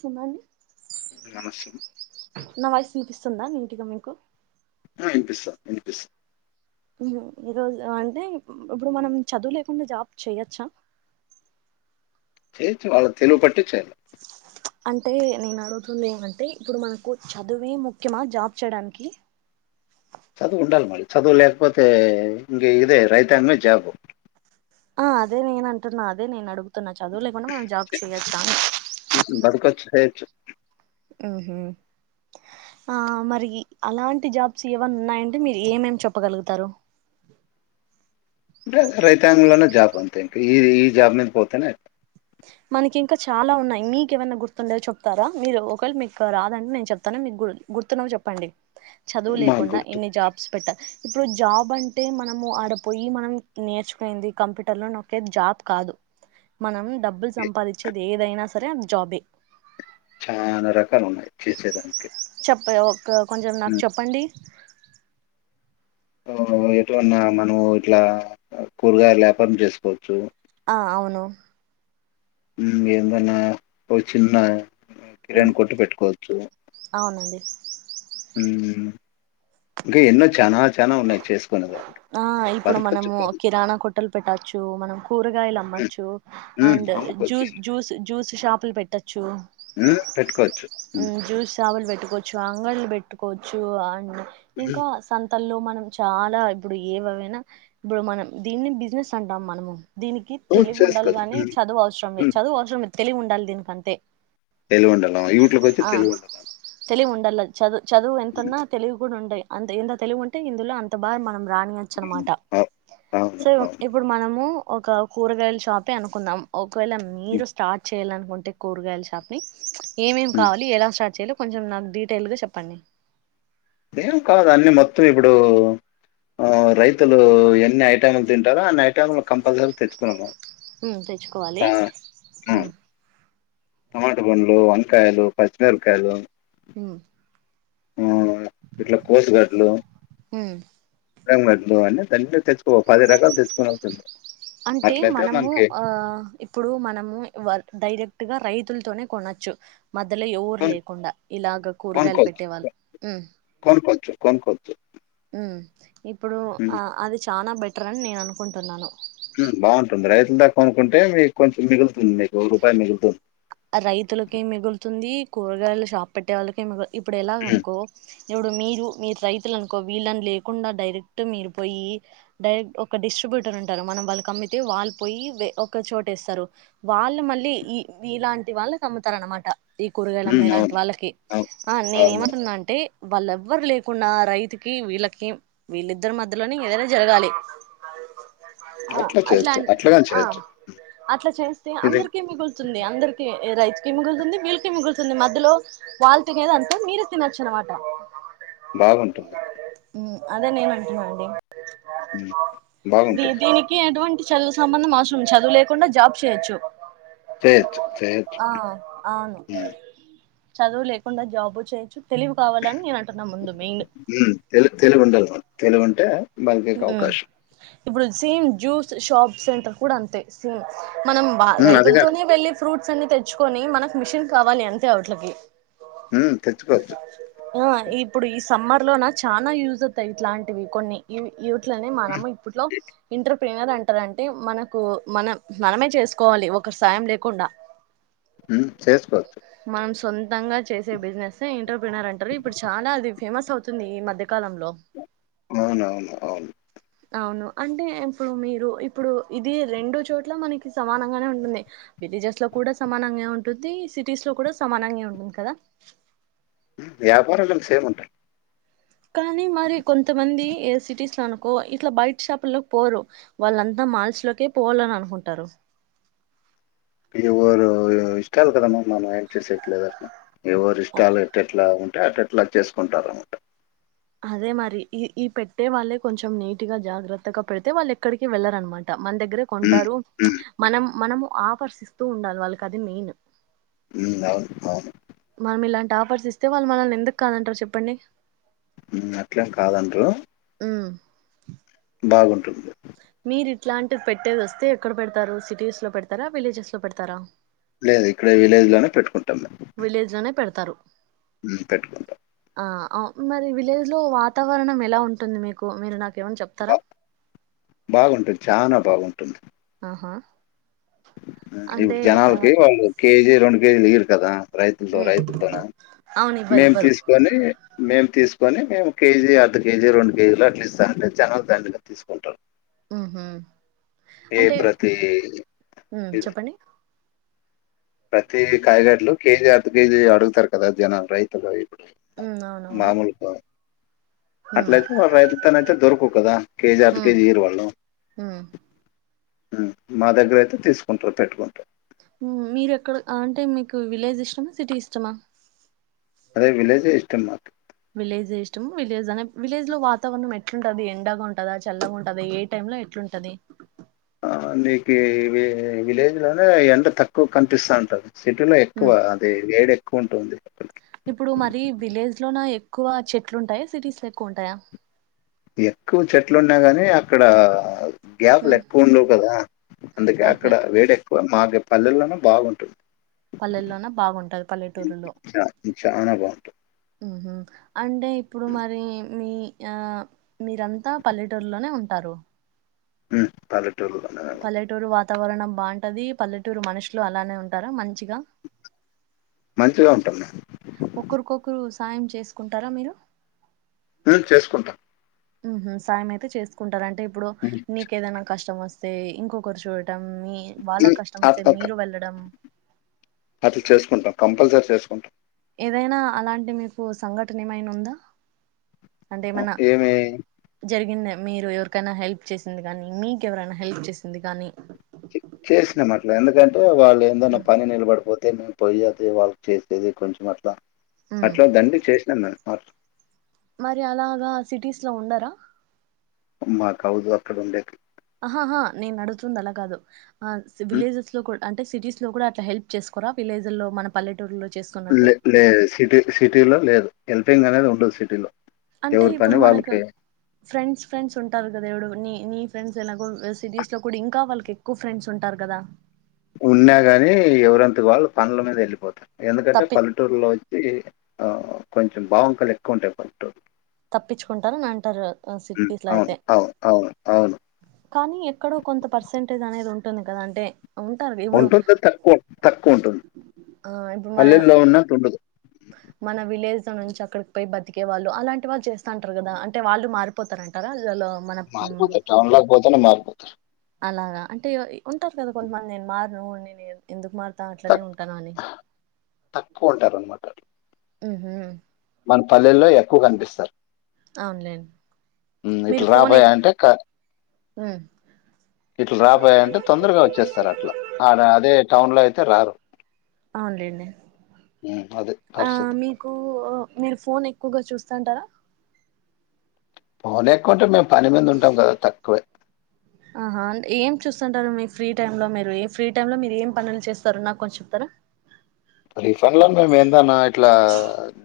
సన్నా వా మనస్సు నాయిస్ వినిపిస్తుందా నీటిగా మీకు ఆ వినిపిస్తాంది వినిపిస్తా ఈరోజు అంటే ఇప్పుడు మనం చదువు లేకుండా జాబ్ చేయొచ్చా? చేయాచ్చు వాళ్ళ తెలివి పట్టి చేయలే అంటే నేను అడుగుతుంది ఏమంటే ఇప్పుడు మనకు చదువే ముఖ్యమా జాబ్ చేయడానికి చదువు ఉండాలి మళీ చదువు లేకపోతే ఇంక ఇదే రైతాంగమే జాబు ఆ అదే నేను అంటున్నా అదే నేను అడుగుతున్నాను చదువులే లేకుండా మనం జాబ్ చేయొచ్చా అని బతకొచ్చు, చేయొచ్చు. హ ఆ మరి అలాంటి జాబ్స్ ఏవన్న ఉన్నాయంటే మీరు ఏమేమి చెప్పగలుగుతారు? అంటే రైతాంగంలోనే జాబ్ అంతే ఇంకా ఈ ఈ జాబ్ మీద పోతేనే అ మనకి ఇంకా చాలా ఉన్నాయి మీకు ఏమైనా గుర్తుండేదో చెప్తారా మీరు ఒకవేళ మీకు రాదంటడి నేను చెప్తాను మీకు గు గుర్తున్నవి చెప్పండి చదువు మాకు లేకుండా గుర్తు. ఇన్ని జాబ్స్ పెట్ట ఇప్పుడు జాబ్ అంటే మనము ఆడపోయి మనం నేర్చుకుయింది కంప్యూటర్ లో ఒకే జాబ్ కాదు మనం డబ్బుల్ సమ్ ఏదైనా సరే అది జాబే చానా రకాలు ఉన్నాయి చేసేదానికి చెప్ప ఒక కొంచెం నాకు హ్మ్. చెప్పండి ఎటున్నా మనం ఇట్లా కూరగాయల యాపారం చేసుకోవచ్చు ఆ అవును ఉమ్ ఏందన్నా ఒక చిన్న ఉమ్, కిరాణ్ కొట్టు పెట్టుకోవచ్చు అవునండి మ్మ్ ఇంకా ఎన్నో చానా చానా ఉన్నాయి చేస్ ఆ ఇప్పుడు మనము కిరాణా కొట్టలు పెట్టచ్చు మనం కూరగాయలు హ్మ్. అమ్మొచ్చు హ్మ్. అండ్ అమ్ముకోవచ్చు. జూస్ జ్యూస్ జ్యూస్ షాపులు పెట్టచ్చు హ్మ్ పెట్టుకోవచ్చు. హ్మ్. ఉమ్ జ్యూస్ షాపలు పెట్టుకో జాంగాయాలు పెట్టుకోవచ్చు అ హ్మ్. ఇంకా సం తలో మనం చాలా ఇప్పుడు ఏవవైనా ఇప్పుడు మనం దీన్ని బిజినెస్ అంటాం మనము దీనికి తెలివి ఉండాలి చేసుకోవచ్చు. గాని హ్మ్. చదువు అవసరం లే హ్మ్. చదువు అవసరం లే తెలివి ఉండాలి దీనికంతే తెలివుండలం ఈట్లకొచ్చి ఆ తెలివుండలం. తెలివి ఉండాల చదువు చదువు ఎంతున్నా తెలివి కూడా ఉంటాయి అంత ఎంత తెలివు ఉంటే ఇందులో అంత బా మనం రానియచ్చు అనమాట అవ్ అవును. సో అవును. ఇప్పుడు మనము ఒక కూరగాయల షాపే అనుకుందాం ఓ ఒకవేళ హ్మ్. మీరు స్టార్ట్ చే చేయాలనుకుంటే కూరగాయలు షాప్ని ఎమ్ ఎమ్ హ్మ్. కావాలి ఎలా స్టార్ట్ చేయ్యలి కొంచెం నాకు డీటెయిల్గా చెప్పండి అదేం కాదు అన్ని మొత్తం ఇప్పుడు ఆ రైతులు ఎన్ని ఐటంలు తింటారో అన్ని ఐటంలు కంపల్సరీ తెచ్చుకోళ్ళ హ్మ్ తెచ్చుకోవాలి హ్మ్ టమాట పండ్లు వంకాయలు పచ్చిమిరపకాయలు హ్మ్ హ్మ్ ఇట్లా కోస్ గార్డ్లు ఉమ్ తెల్లడ్లు అన్ని కలిపి తెచ్చుకో పది రకాలు తెచ్చు అంటే మనము ఆ ఇప్పుడు మనము వ డైరెక్ట్ గా రై తుల్తోనే కొనచ్చు మధ్యలో ఎవురు కొను లేకుండా ఇలాగా కూరగాయలు కొనుక్కోవచ్చు. పెట్టేవాళ్ళు హ్మ్ కొనుక్కోవచ్చు. కొనుక్కోవచ్చు. హ్మ్ ఇప్పుడు హ్మ్. ఆ అది చానా బె బెట్రన్ నేను అనుకుంటున్నాను హ్మ్ బాగుంటుంది రైతుల దగ కొనుకుంటే మీకు కొంచెం మిగులుతుంది మీకు ఒక రూపాయి మిగులుతుంది రైతులకేం మిగులుతుంది కూరగాయలు షాప్ పెట్టే వాళ్ళకే మిగు ఇప్పుడు హ్మ్. ఎలాగనుకో ఇప్పుడు మీరు మీరు రైతులు అనుకో వీళ్ళని లేకుండా డైరెక్ట్ మీరు పోయి డైరెక్ట్ ఒక డిస్ట్రిబ్యూటర్ ఉంటారు మనం వాళ్ళకి అమ్మితే వాళ్ళు పోయి వె ఒక చోటేస్తారు వాళ్ళు మళ్ళీ ఈ ఇలాంటి వాళ్ళకమ్ముతారన్నమాట ఈ కూరగాయలు హ్మ్. అమ్మే లాంటి అవును. వాళ్ళకి అవును. ఆ నేను అవును. ఎమంటున్నా అంటే వాళ్ళ ఎవ్వరు లేకుండా రైతుకి వీళ్ళకి వీళ్ళద్దరి మధ్యలోనే ఏదైనా జరగాలి ఆ అట్లా చేయొచ్చు. అట్లగాని ఆ చేయొచ్చు. అట్లా చేస్తే ఇది అందరికి మిగుల్ అందరికి రైతుకి మిగులుతుంది వీళ్ళకి మిగులుతుంది మధ్యలో వాళ్ళ తినేది అంతా మీరు తినొచ్చు అనమాట బాగుంటుంది హ్మ్ అదే నేను అంటున్నా అండి హ్మ్. ది బాగుంటుంది. దీనికి ఎటువంటి చదువు సంబంధం అవసరం చదువు లేకుండా జాబ్ చేయొచ్చు చేయచ్చు చేయచ్చు ఆ అవును హ్మ్ చదువు లేకుండా జాబు చేయొచ్చు తెలివి కావాలని నేను అంటున్నా ముందు మెయిన్ హ్మ్ తెలి తెలివి ఉండాలి మన తెలువి ఉంటే బలికెకి ఉమ్ అవకాశ్ ఇప్పుడు సేమ్ జ్యూస్ షాప్ సెంటర్ కూడా అంతే సేమ్ మనం వా హ్మ్. అదిగా రైతులతోనే వెళ్ళి ఫ్రూట్స్ అన్ని తెచ్చుకొని మనకి మిషన్ కావాలి అంతే అవట్లకి హ్మ్ తెచ్చుకోచ్చు ఇప్పుడు ఈ సమ్మర్ లోన చానా యూజ్ అవుతాయి ఇట్లాంటివి కొన్ని యూట్లనే మనము ఇప్పుట్లో ఇంటర్ పెనర్ అంటారంటే మనకు మనం మనమే చేసుకోవాలి ఒక సాయం లేకుండా హ్మ్ చేసుకోచ్చు దంగా చేసే బిజినెస్ ఇంటర్ప్రినర్ అంటారు ఇప్పుడు చాలా అది ఫేమస్ అవుతుంది ఈ మధ్య కాలంలో అవునవును అవును అవును అంటే ఇప్పుడు మీరు ఇప్పుడు ఇది రెండు చోట్ల మనకి సమానంగానే ఉంటుంది విలేజెస్ లో కూడా సమానంగే ఉంటుంది సిటీస్ లో కూడా సమానంగే ఉంటుంది కదా హ్మ్ వ్యాపారలేమి సేమ్ ఉంటాయ్ కానీ మరి కొంతమంది ఏ సిటీస్ లో అనుకో ఇట్లా బయట షాపు లోకి పోరు వాళ్ళంతా మాల్స్ లోకే పోవల్లని అనుకుంటారు ఎవరు ఇష్టాల్ కదా మ మనం ఏం చేసేకి లేదు అట్ల ఎవరి ఇష్టాలు ఎట్లెట్ల ఉంటే అట అట్లా చేసుకుంటారన్నమాట అదే మరి ఈ ఈ పెట్టే వాళ్ళే కొంచెం నీట్ గా జాగ్రత్తగా పెడితే వాళ్ళు ఎక్కడికి వెళ్లరనమాట మన దగ్గరే హ్మ్. కొంటారు హ్మ్. మనం మనము ఆకర్షిస్తూ ఉండాలి వాళ్ళకి అది మెయిన్ హ్మ్ అవును అవును మనం ఇలాంటి ఆఫర్స్ ఇస్తే వాళ్ళు మనల్ని ఎందుకు కాదంటారు చెప్పండి హ్మ్ అట్లేం కాదండ్రు హ్మ్ బాగుంటుంది మీరు ఇట్లాంటివి పెట్టేది వస్తే ఎక్కడ పెడతారు సిటీస్ లో పెడతారా విలేజెస్ లో పెడతారా లేదు ఇక్కడే విలేజ్ లోనే పెట్టుకుం విలేజ్ లోనే పెడతారు హ్మ్ పెట్టుకుంటా ఆ అవ్ మరి విలేజ్ లో వాతావరణం ఎలా ఉంటుంది మీకు మీరు నా బా బాగుంటుంది చానా బాగుంటుంది ఆహా ఇప్పుడు అంటే ఆ జనాలకి వాళ్ళు కేజీ రెండు కేజీలు ఈరు కదా రైతులతో ఉమ్ రైతులతోన అవును ఇవ్వరు మేము ఇవ్వరు తీసుకొని మేము తీస్ కొని మేము కేజీ అర్ధ కేజీ రెండు కేజీలు అట్ల ఇస్థాంటే జనాలు దండిగా తీసుకుంటారు హ్మ్ హు ఏ ప్రతి ఉమ్ ఇది చెప్పండి ప్రతి కాయగడ్లు కేజి అర్ధ కేజి అడుగుతారు కదా జనా రైతులు ఉమ్ అవునవును మాముూలుగా ఉమ్ అట్లైయితే రైతు తన [unintelligible] కదా ఏ ఉమ్ జాతికే [unintelligible] ఉండవ్ ఉమ్ మా దగ్గర అయితే తీసుకుంటారు, పెట్టుకుంటారు మీరెక్కడ అంటే మీకు విలేజ్ ఇష్టమా సిటీ ఇష్టమా అదే విలేజే ఇష్టం మాకు విలేజే ఇష్టం విలేజ్ అనే విలేజ్ లో వాతావరణం ఎట్లుంటది? ఎండగా ఉంటదా, చల్లగా ఉంటది, ఏ టైమ్ లో ఎట్లుంటది నీకు విలేజ్ లోనే ఎండ తక్కువ కనిపిస్తాంటది సిటీలో ఎక్కువ ఉమ్ అదే వేడి ఎక్ క్కువుంటుంది ఇప్పుడు మరి విలేజ్ లోన ఎక్కువ చెట్లు ఉంటాయా? సిటీస్ లో ఎక్కువ ఉంటాయా? ఎక్కువ చెట్లున్నాయి గాని అక్కడ గ్యాప్లు ఉమ్ ఎక్కువ ఉండవు కదా అందుకే ఓకే అక్కడ వేడి ఎక్కువ మాకు పల్లెల్లోనే బాగుంటుంది పల్లెల్లోన బాగుంటది పల్లెటూరులో చా చానా బావుంటుంది. అంటే ఇప్పుడు మరి మీ ఆ మీరంతా పల్లెటూరులోనే ఉంటారు మ్మ్ [unintelligible] పల్లెటూరు వా తావరణం బాంటది. పల్లెటూరు మనుషులు అలానే ఉంటారు మంచిగా మంచిగా ఉంటాం మేము ఒకరుకొకురు సాయం చేసుకుంటారా మీరు మ్మ్ చేసుకుంటాం హ్మ్మ్ సాయం అయితే చేసుకుంటారండి ఇప్పుడు హ్మ్. నీకు ఏదైనా కష్టం వస్త ే ఇంకొ కొర్చు మీ వాళ్ళ కష్టం వస్తే మీరు వెళ్ళడం అట్ల చేసుకుంటాం కంపల్సరీ చేసుకుంటాం ఏదైనా అలాంటి మీకు సంఘటన ఏమైనా ఉందా అంటే మన ఏమి జరిగిన మీరు ఎవరికైనా హెల్ప్ చేసింది కానీ, మీకెవరైనా హెల్ప్ చేసింది కానీ చేసినాం అట్లా ఎందుకంటే వాళ్ళు ఏందైనా పని నిలబడిపోతు అ మేము పోయి అది వాళ్ళకి చేసేది కొంచెం అట్లా మ్మ్ అట్లా దండిగ చేసినామ్ పర్ మరి అలాగా సిటీస్ లో ఉండరా మా కవదు అక్కడ ఉండే ఆహహా నేనడుగుతుంది అలా కాదు ఆ విలేజెస్ లో కూడా అంటే సిటీస్ లో కూడా అట్లా హెల్ప్ చేసుకోరా విలేజ్ లో మన పల్లె లే లేదు సిటీ సిటీలో లేదు ఎల్పింగ్ అనేది ఉండదు సిటీలో అంటే ఎవరి ఇప్పుడు పని మనకు వాళ్ళకి ఫ్రెండ్స్ ఫ్రెండ్స్ ఉంటారు కదా ఏడుగురు నీ ఫ్రెండ్స్ ఎలాగో సిటీస్ లో కూడా ఇంకా వాళ్ళకి ఎక్కువ ఫ్రెండ్స్ ఉంటారు కదా ఉండా గాని ఎవరంత వాళ్ళు పనుల మీద వెళ్ళిపోతారు ఎందుకంటే తప్పి పల్లెటూర్లో ఈ ఆ కొంచెం బావంకాలు ఎక్కువ ఉంటాయి పట్టు తప్పించుకుంటారు అని అంటారు ఉం. సిటీస్ లో అవును అయితే అవును అవును అవును కానీ ఎక్కడో కొంత పర్సెంట్ [unintelligible] అనేది ఉంటుంది కద అంటే ఉంటారు ఇప్పుడు ఉంటుంది తక్కువ తక్కువ ఉంటుంది ఆ ఇప్పుడు మన పల్లెల్లో ఉన్నట్టు ఉండదు. మన విలేజ్ నుంచి అక్కడికి పోయి బతికే వాళ్ళు అలాంటి వాళ్ళు చేస్తాంటరు కదా అంటే వాళ్ళు మారిపోతారంటారా అలో మన మ్, మార్పోతే టౌన్ లోకి పోతేనే మార్పు అ అలాగా అంటే ఉంటారు కదా కొంతమంది నేను మారను ఎందుకు అట్లనే తక్ ఉంటాను అని తక్కువ ఉంటారన్నమాట ఊహూ మన పల్లెల్లో ఎక్కువ కనిపిస్తారు అవునులేండి హ్మ్ మీరు ఇట్లు రా ఫోన్ ఎ బయ్యా అంటే క ఇట్లు రా బయ్యా అంటే తొందరగా వచ్చేస్తారు అట్లా ఆడ అదే టౌన్ లో అయితే రారు అవునండి ఉమ్, అదే ఆ పరిస్థితి మీకు మీరు ఫోన్ ఎక్కువగా చూస్తాంటారా పోన్ ఎక్కువంటే మేము పని మీద ఉంటాం కదా తక్కువే ఆహా ఏం చూస్తుంటారు మీ ఫ్రీ టైమ్ లో మీరు ఏ ఫ్రీ టైమ్ లో మీరు ఏం పనులు చేస్తారు నాకు కొంచం చెప్తారా రిఫాన్లో మేందన్నా ఎట్లా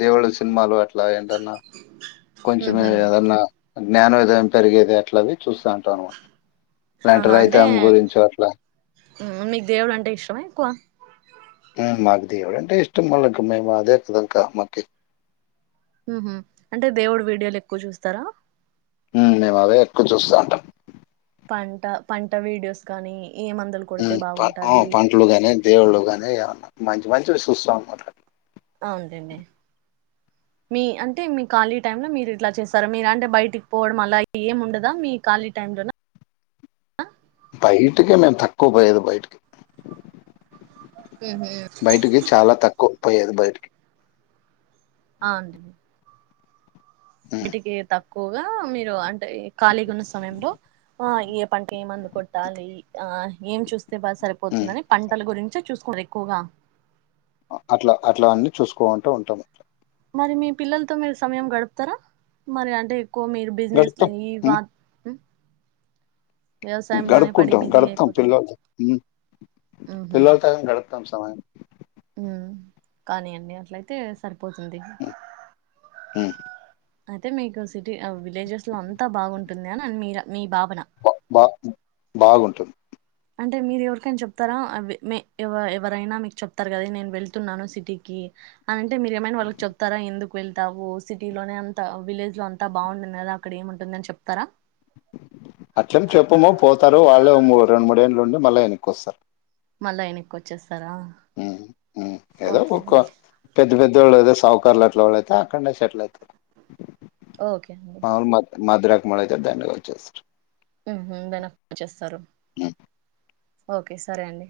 దేవుళ సినిమాలో అట్ల అలా ఏంటన్నా కొంచమే ఉహు ఏదన్నా జ్ఞానోదయం పెరిగేది ఎట్లవి ఆహా అంటే రైతాం గురించి అట్లా మీకు దేవుడు అంటే ఇష్టమ ఎక్కువ మాకు దేవుడు అంటే ఇష్టమ్ వాలకి మేము అదేదా క మాకి మ్ హూ అంటే దేవుడు వీడియోలు ఎక్కువ చూస్తారా మేము అవే ఎక్కువ చూస్తా ఉంటాం పంట పంట వీడియోస్ కానీ ఏ మందులు కొడితే బాగుంటది పంటలు గాని దేవుళ్ళు గాని ఏమన్నా మంచి మంచి వి చూస్తం అన్నమాట అవునండి మీ అంటే మీ ఖాళీ టైమ్ లో మీరు ఇట్లా చేస్తారా మీరు అంటే బయటికి పోవడం అలా ఏం ఉండదా మీ ఖాళీ టైమ్ లోన బయటికే మేము తక్కువ పోయేది బయటికి ఉహు బయటికి చాలా తక్కువ పోయేది బయటకి అవుడిండ్ ఉమ్ బీటికె తక్కు క్కువగా మీరు అం కాలీగ ఉన్న సమయంలో ఆ ఏ పంట ఏమందు కొట్టాలి ఆ ఏం చూస్త సరే బా ఉమ్ సరిపోతుందని పంటల గురించే చూస్త కుర ఎక్కువగా అట్లా అట్లా అన్ని చూసుకోంటూ ఉంటాము మరి మీ పిల్లలతో మీరు సమయం గడుపుతారా మరి అంటే కో మీరు బిజినెస్ గడుపుతాం ఈ ఉమ్ వా వ్యవసాయంలోనే పడి గడుపుకుంటాం బిజీ గడుపుతాం అయిపోతారు పిల్లలతో పిల్లలతో గడుపుతాం సమయం మ్ కానీ అండి అట్లయితే సరిపోతుంది. హ్మ్ అయితే మీకు సిటీ విలేజెస్ లో అంతా బాగుంటుంది అని మీర్ మీరు బా బ్బా బాగుంటుంది అంటే మీరు ఎవరికైనా చెప్తారా ఎవరైనా మీకు చెప్తారు కదా నేను వెళ్తున్నాను సిటీకి అనింటే మీరు ఏమైనా వాళ్ళకి చెప్తారా ఎందుకు వెళ్తావు సిటీలోనే అంత విలేజ్ లో అంతా బాగుంటుంది కదా అక్కడ ఏముంటుంది అని చెప్తారా. అట్లెం చెప్పము పోతారు వాళ్ళే ఓ రెండు మూడేళ్ళ. ఉండి మళ్ళా ఎనకొస్తారు. మళ్ళ ఎనకి ఒచ్చే ఏదో ఒక అండి పెద్ద పెద్దోళ్ళు ఏదో సాగు కర్లు అట్ల వాలైతే అక్కడ్నే సెటిల్ అయితే ఓకే అండి నద్రాక్ మోడ్ అయితే దండిగా వొచెస్తరు మ్ హూ వెనకొచేస్తరూ ఉమ్, ఓకే సరే అండి.